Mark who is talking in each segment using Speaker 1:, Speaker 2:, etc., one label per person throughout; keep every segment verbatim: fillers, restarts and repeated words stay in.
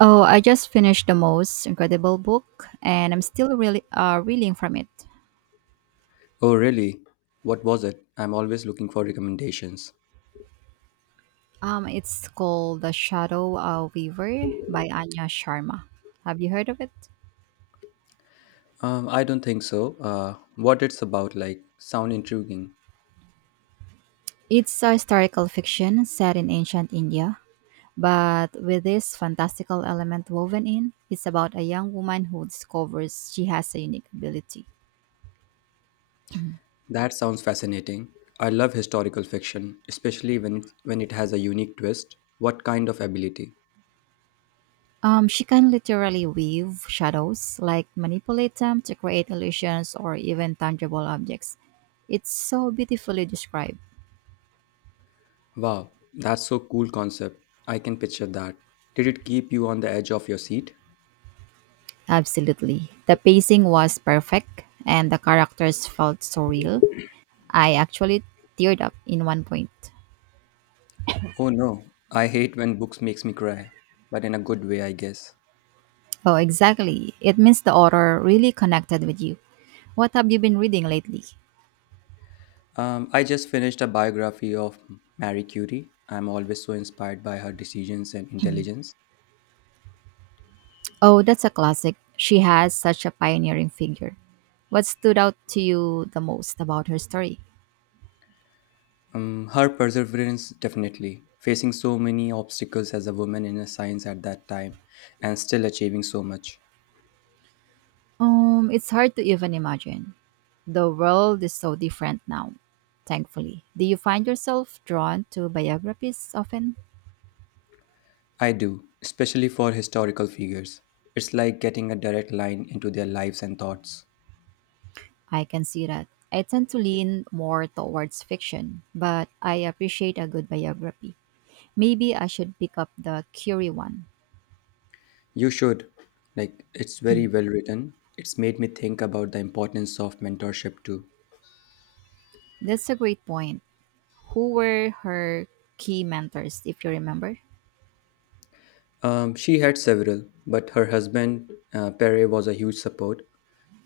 Speaker 1: Oh, I just finished the most incredible book, and I'm still really uh, reeling from it.
Speaker 2: Oh, really? What was it? I'm always looking for recommendations.
Speaker 1: Um, it's called The Shadow of Weaver by Anya Sharma. Have you heard of it?
Speaker 2: Um, I don't think so. Uh, what it's about, like, sound intriguing.
Speaker 1: It's a historical fiction set in ancient India, but with this fantastical element woven in. It's about a young woman who discovers she has a unique ability.
Speaker 2: That sounds fascinating. I love historical fiction, especially when it, when it has a unique twist. What kind of ability?
Speaker 1: Um, she can literally weave shadows, like manipulate them to create illusions or even tangible objects. It's so beautifully described.
Speaker 2: Wow, that's so cool concept. I can picture that. Did it keep you on the edge of your seat?
Speaker 1: Absolutely. The pacing was perfect and the characters felt so real. I actually teared up in one point.
Speaker 2: Oh no, I hate when books makes me cry, but in a good way, I guess.
Speaker 1: Oh, exactly. It means the author really connected with you. What have you been reading lately?
Speaker 2: Um, I just finished a biography of Marie Curie. I'm always so inspired by her decisions and intelligence.
Speaker 1: Oh, that's a classic. She has such a pioneering figure. What stood out to you the most about her story?
Speaker 2: Um, her perseverance, definitely, facing so many obstacles as a woman in a science at that time and still achieving so much.
Speaker 1: Um, it's hard to even imagine. The world is so different now, thankfully. Do you find yourself drawn to biographies often?
Speaker 2: I do, especially for historical figures. It's like getting a direct line into their lives and thoughts.
Speaker 1: I can see that. I tend to lean more towards fiction, but I appreciate a good biography. Maybe I should pick up the Curie one.
Speaker 2: You should. Like, it's very well written. It's made me think about the importance of mentorship too.
Speaker 1: That's a great point. Who were her key mentors, if you remember?
Speaker 2: Um, she had several, but her husband, uh, Pere, was a huge support,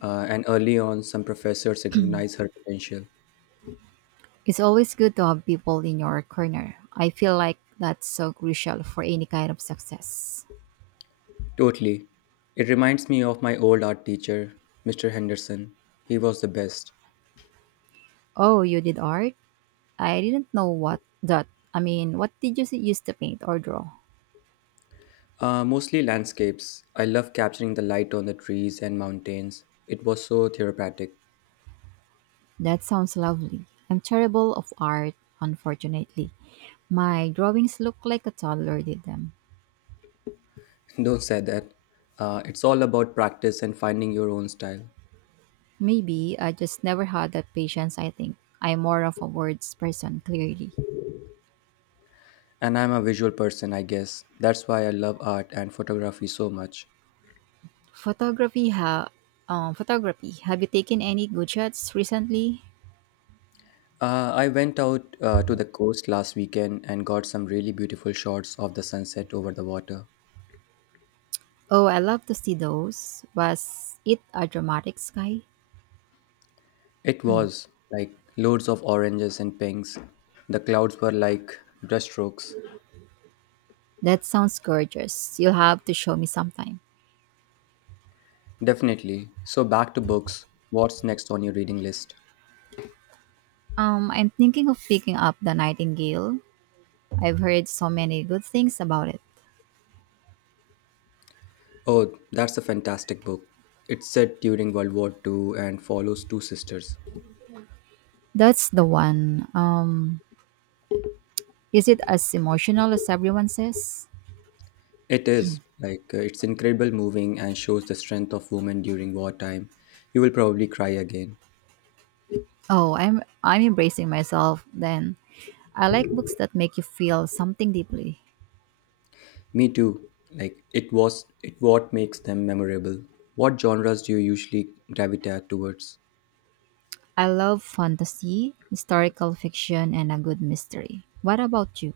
Speaker 2: uh, and early on, some professors recognized her potential.
Speaker 1: It's always good to have people in your corner. I feel like that's so crucial for any kind of success.
Speaker 2: Totally. It reminds me of my old art teacher, Mister Henderson. He was the best.
Speaker 1: Oh, you did art? I didn't know what that. I mean, what did you s- use to paint or draw?
Speaker 2: Uh, mostly landscapes. I love capturing the light on the trees and mountains. It was so therapeutic.
Speaker 1: That sounds lovely. I'm terrible of art, unfortunately. My drawings look like a toddler did them.
Speaker 2: Don't say that. Uh, it's all about practice and finding your own style.
Speaker 1: Maybe I just never had that patience, I think. I'm more of a words person, clearly.
Speaker 2: And I'm a visual person, I guess. That's why I love art and photography so much.
Speaker 1: Photography ha um, Photography. Have you taken any good shots recently?
Speaker 2: Uh, I went out uh, to the coast last weekend and got some really beautiful shots of the sunset over the water.
Speaker 1: Oh, I love to see those. Was it a dramatic sky?
Speaker 2: It was like loads of oranges and pinks. The clouds were like brushstrokes.
Speaker 1: That sounds gorgeous. You'll have to show me sometime.
Speaker 2: Definitely. So, back to books. What's next on your reading list?
Speaker 1: Um, I'm thinking of picking up The Nightingale. I've heard so many good things about it.
Speaker 2: Oh, that's a fantastic book. It's set during World War Two and follows two sisters.
Speaker 1: That's the one. Um, is it as emotional as everyone says?
Speaker 2: It is like uh, it's incredible, moving, and shows the strength of women during wartime. You will probably cry again.
Speaker 1: Oh, I'm I'm embracing myself then. I like books that make you feel something deeply.
Speaker 2: Me too. Like it was it what makes them memorable. What genres do you usually gravitate towards?
Speaker 1: I love fantasy, historical fiction, and a good mystery. What about you?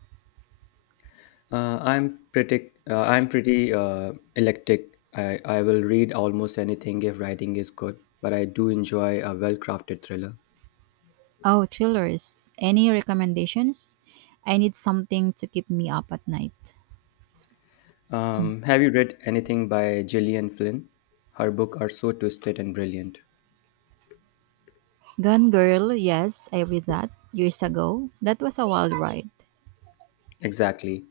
Speaker 2: Uh, I'm pretty uh, I'm pretty uh, eclectic. I, I will read almost anything if writing is good, but I do enjoy a well-crafted thriller.
Speaker 1: Oh, thrillers. Any recommendations? I need something to keep me up at night.
Speaker 2: Um, have you read anything by Gillian Flynn? Her books are so twisted and brilliant.
Speaker 1: Gone Girl, yes, I read that years ago. That was a wild ride.
Speaker 2: Exactly.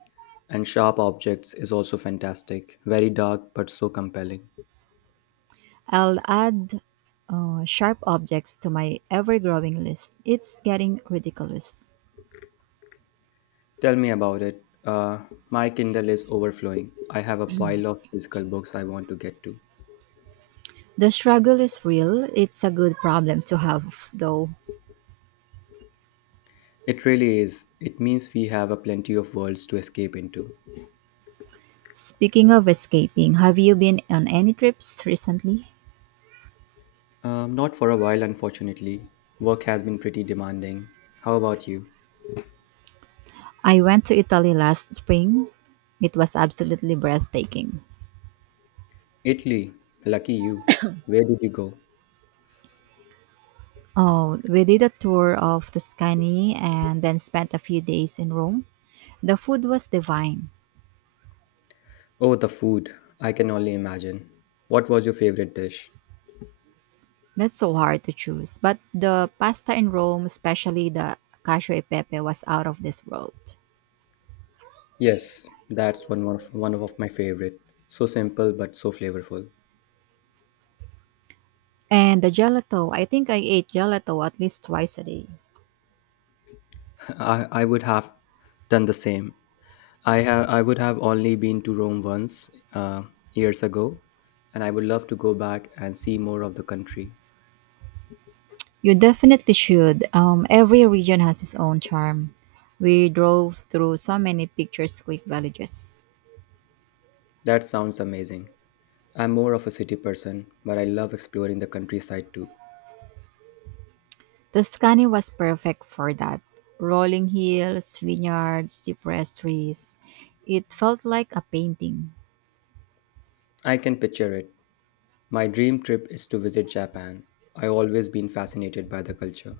Speaker 2: And Sharp Objects is also fantastic. Very dark but so compelling.
Speaker 1: I'll add uh, sharp objects to my ever growing list. It's getting ridiculous.
Speaker 2: Tell me about it. Uh, my Kindle is overflowing. I have a pile of physical books I want to get to.
Speaker 1: The struggle is real. It's a good problem to have, though.
Speaker 2: It really is. It means we have a plenty of worlds to escape into.
Speaker 1: Speaking of escaping, have you been on any trips recently?
Speaker 2: Um, not for a while, unfortunately. Work has been pretty demanding. How about you?
Speaker 1: I went to Italy last spring. It was absolutely breathtaking.
Speaker 2: Italy. Lucky you. Where did you go?
Speaker 1: Oh, we did a tour of Tuscany and then spent a few days in Rome. The food was divine.
Speaker 2: Oh, the food. I can only imagine. What was your favorite dish?
Speaker 1: That's so hard to choose, but the pasta in Rome, especially the cacio e pepe, was out of this world.
Speaker 2: Yes, that's one of one of my favorite. So simple but so flavorful.
Speaker 1: And the gelato, I think I ate gelato at least twice a day.
Speaker 2: I, I would have done the same. I have I would have only been to Rome once uh, years ago, and I would love to go back and see more of the country.
Speaker 1: You definitely should. Um, every region has its own charm. We drove through so many picturesque villages.
Speaker 2: That sounds amazing. I'm more of a city person, but I love exploring the countryside too.
Speaker 1: Tuscany was perfect for that. Rolling hills, vineyards, cypress trees. It felt like a painting.
Speaker 2: I can picture it. My dream trip is to visit Japan. I've always been fascinated by the culture.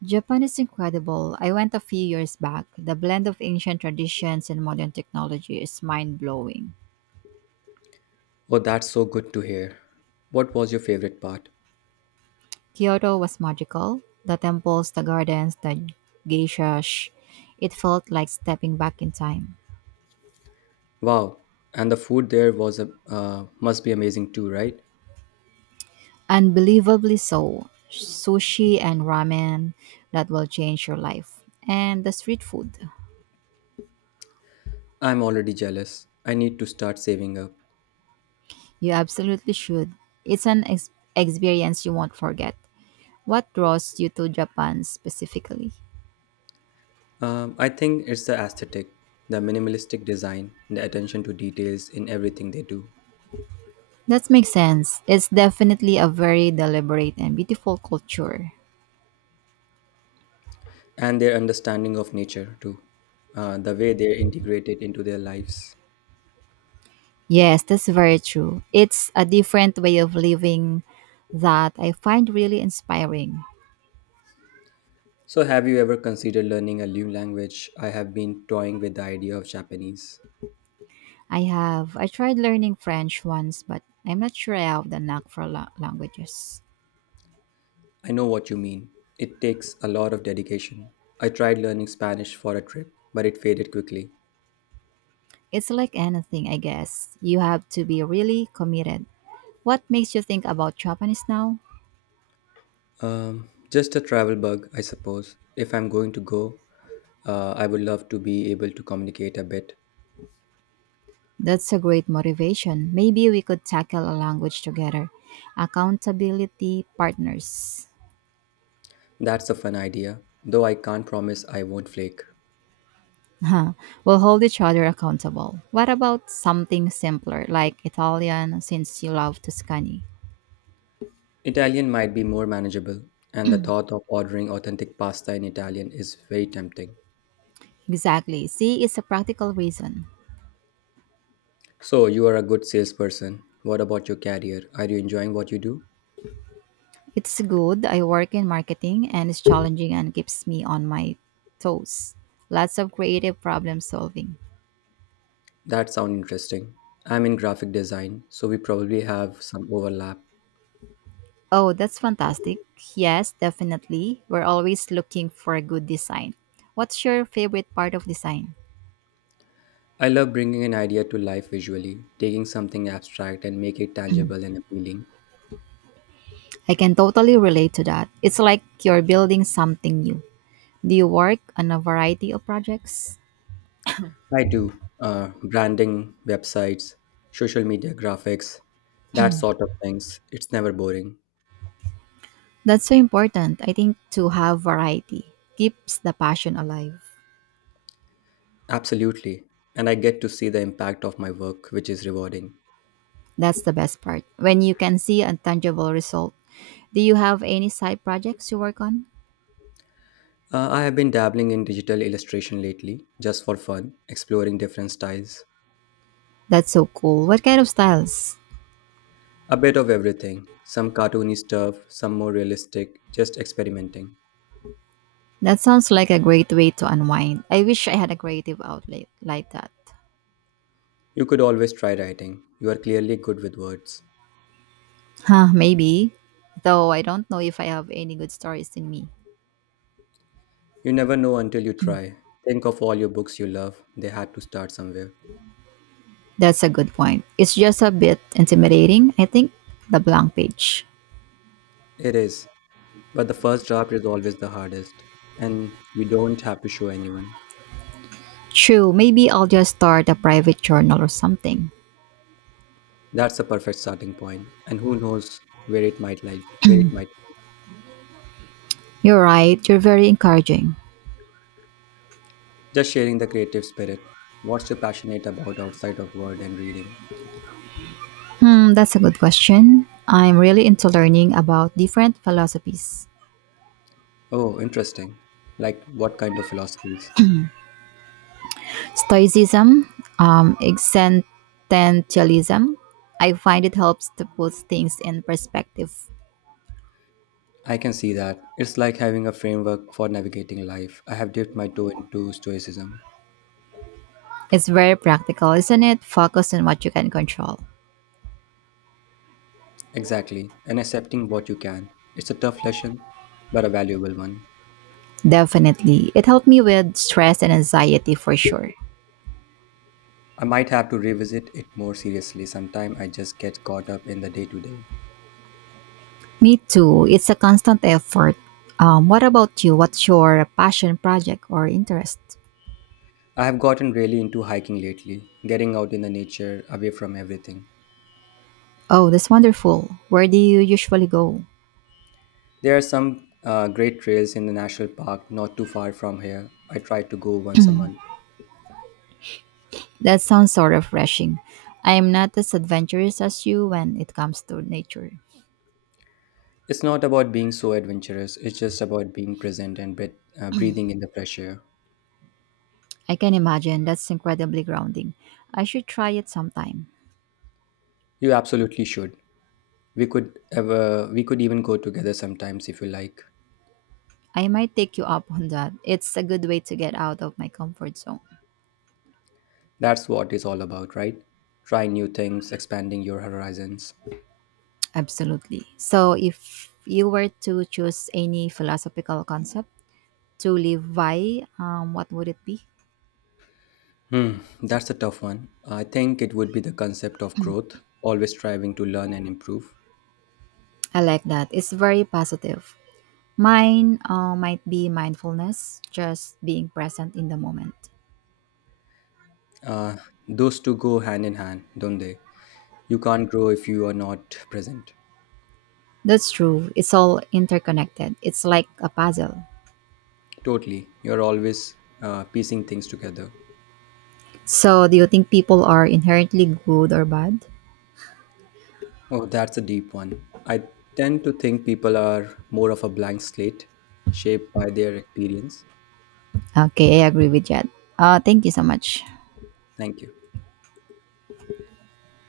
Speaker 1: Japan is incredible. I went a few years back. The blend of ancient traditions and modern technology is mind blowing.
Speaker 2: Oh, that's so good to hear. What was your favorite part?
Speaker 1: Kyoto was magical. The temples, the gardens, the geishas. It felt like stepping back in time.
Speaker 2: Wow, and the food there was a uh, must be amazing too, right?
Speaker 1: Unbelievably so. Sushi and ramen that will change your life. And the street food.
Speaker 2: I'm already jealous. I need to start saving up.
Speaker 1: You absolutely should. It's an ex- experience you won't forget. What draws you to Japan specifically?
Speaker 2: Um, I think it's the aesthetic, the minimalistic design, the attention to details in everything they do,
Speaker 1: That makes sense. It's definitely a very deliberate and beautiful culture.
Speaker 2: and their understanding of nature too, uh, the way they integrate it into their lives.
Speaker 1: Yes, that's very true. It's a different way of living that I find really inspiring.
Speaker 2: So, have you ever considered learning a new language? I have been toying with the idea of Japanese.
Speaker 1: I have I tried learning French once, but I'm not sure I have the knack for la- languages.
Speaker 2: I know what you mean. It takes a lot of dedication. I tried learning Spanish for a trip, but it faded quickly.
Speaker 1: It's like anything, I guess. You have to be really committed. What makes you think about Japanese now?
Speaker 2: Um, just a travel bug, I suppose. If I'm going to go, uh, I would love to be able to communicate a bit.
Speaker 1: That's a great motivation. Maybe we could tackle a language together. Accountability partners.
Speaker 2: That's a fun idea, though I can't promise I won't flake.
Speaker 1: Huh. We'll hold each other accountable. What about something simpler like Italian since you love Tuscany?
Speaker 2: Italian might be more manageable, and the thought of ordering authentic pasta in Italian is very tempting.
Speaker 1: Exactly. See, it's a practical reason.
Speaker 2: So, you are a good salesperson. What about your career? Are you enjoying what you do?
Speaker 1: It's good. I work in marketing and it's challenging and keeps me on my toes. Lots of creative problem solving.
Speaker 2: That sounds interesting. I'm in graphic design, so we probably have some overlap.
Speaker 1: Oh, that's fantastic. Yes, definitely. We're always looking for a good design. What's your favorite part of design?
Speaker 2: I love bringing an idea to life visually, taking something abstract and make it tangible and appealing.
Speaker 1: I can totally relate to that. It's like you're building something new. Do you work on a variety of projects?
Speaker 2: I do. Uh, branding, websites, social media graphics, that sort of things. It's never boring.
Speaker 1: That's so important, I think, to have variety. Keeps the passion alive.
Speaker 2: Absolutely. And I get to see the impact of my work, which is rewarding.
Speaker 1: That's the best part. When you can see a tangible result. Do you have any side projects you work on?
Speaker 2: Uh, I have been dabbling in digital illustration lately, just for fun, exploring different styles.
Speaker 1: That's so cool. What kind of styles?
Speaker 2: A bit of everything. Some cartoony stuff, some more realistic, just experimenting.
Speaker 1: That sounds like a great way to unwind. I wish I had a creative outlet like that.
Speaker 2: You could always try writing. You are clearly good with words.
Speaker 1: Huh, maybe. Though I don't know if I have any good stories in me.
Speaker 2: You never know until you try. Think of all your books you love, they had to start somewhere.
Speaker 1: That's a good point. It's just a bit intimidating, I think, the blank page.
Speaker 2: It is, but the first draft is always the hardest, and you don't have to show anyone.
Speaker 1: True, maybe I'll just start a private journal or something.
Speaker 2: That's a perfect starting point, and who knows where it might lead, where it might.
Speaker 1: You're right, you're very encouraging.
Speaker 2: Just sharing the creative spirit. What's you passionate about outside of word and reading?
Speaker 1: Hmm, that's a good question. I'm really into learning about different philosophies.
Speaker 2: Oh, interesting. Like what kind of philosophies?
Speaker 1: Stoicism, um, existentialism. I find it helps to put things in perspective.
Speaker 2: I can see that. It's like having a framework for navigating life. I have dipped my toe into stoicism.
Speaker 1: It's very practical, isn't it? Focus on what you can control.
Speaker 2: Exactly, and accepting what you can. It's a tough lesson, but a valuable one.
Speaker 1: Definitely. It helped me with stress and anxiety for sure.
Speaker 2: I might have to revisit it more seriously sometime. I just get caught up in the day to day.
Speaker 1: Me too. It's a constant effort. Um, what about you? What's your passion project or interest?
Speaker 2: I have gotten really into hiking lately, getting out in the nature, away from everything.
Speaker 1: Oh, that's wonderful. Where do you usually go?
Speaker 2: There are some uh, great trails in the national park not too far from here. I try to go once a month.
Speaker 1: That sounds so refreshing. I am not as adventurous as you when it comes to nature.
Speaker 2: It's not about being so adventurous, it's just about being present and breath, uh, breathing in the fresh air.
Speaker 1: I can imagine that's incredibly grounding. I should try it sometime.
Speaker 2: You absolutely should. We could ever we could even go together sometimes if you like.
Speaker 1: I might take you up on that. It's a good way to get out of my comfort zone.
Speaker 2: That's what it's all about, right? Trying new things, expanding your horizons.
Speaker 1: Absolutely. So, if you were to choose any philosophical concept, to live by, um, what would it be?
Speaker 2: Hmm, that's a tough one. I think it would be the concept of growth, always striving to learn and improve.
Speaker 1: I like that. It's very positive. Mine uh, might be mindfulness, just being present in the moment.
Speaker 2: Uh, those two go hand in hand, don't they? You can't grow if you are not present.
Speaker 1: That's true. It's all interconnected. It's like a puzzle.
Speaker 2: Totally. You're always uh, piecing things together.
Speaker 1: So, do you think people are inherently good or bad?
Speaker 2: Oh, that's a deep one. I tend to think people are more of a blank slate, shaped by their experience.
Speaker 1: Okay, I agree with that. Uh, thank you so much.
Speaker 2: Thank you.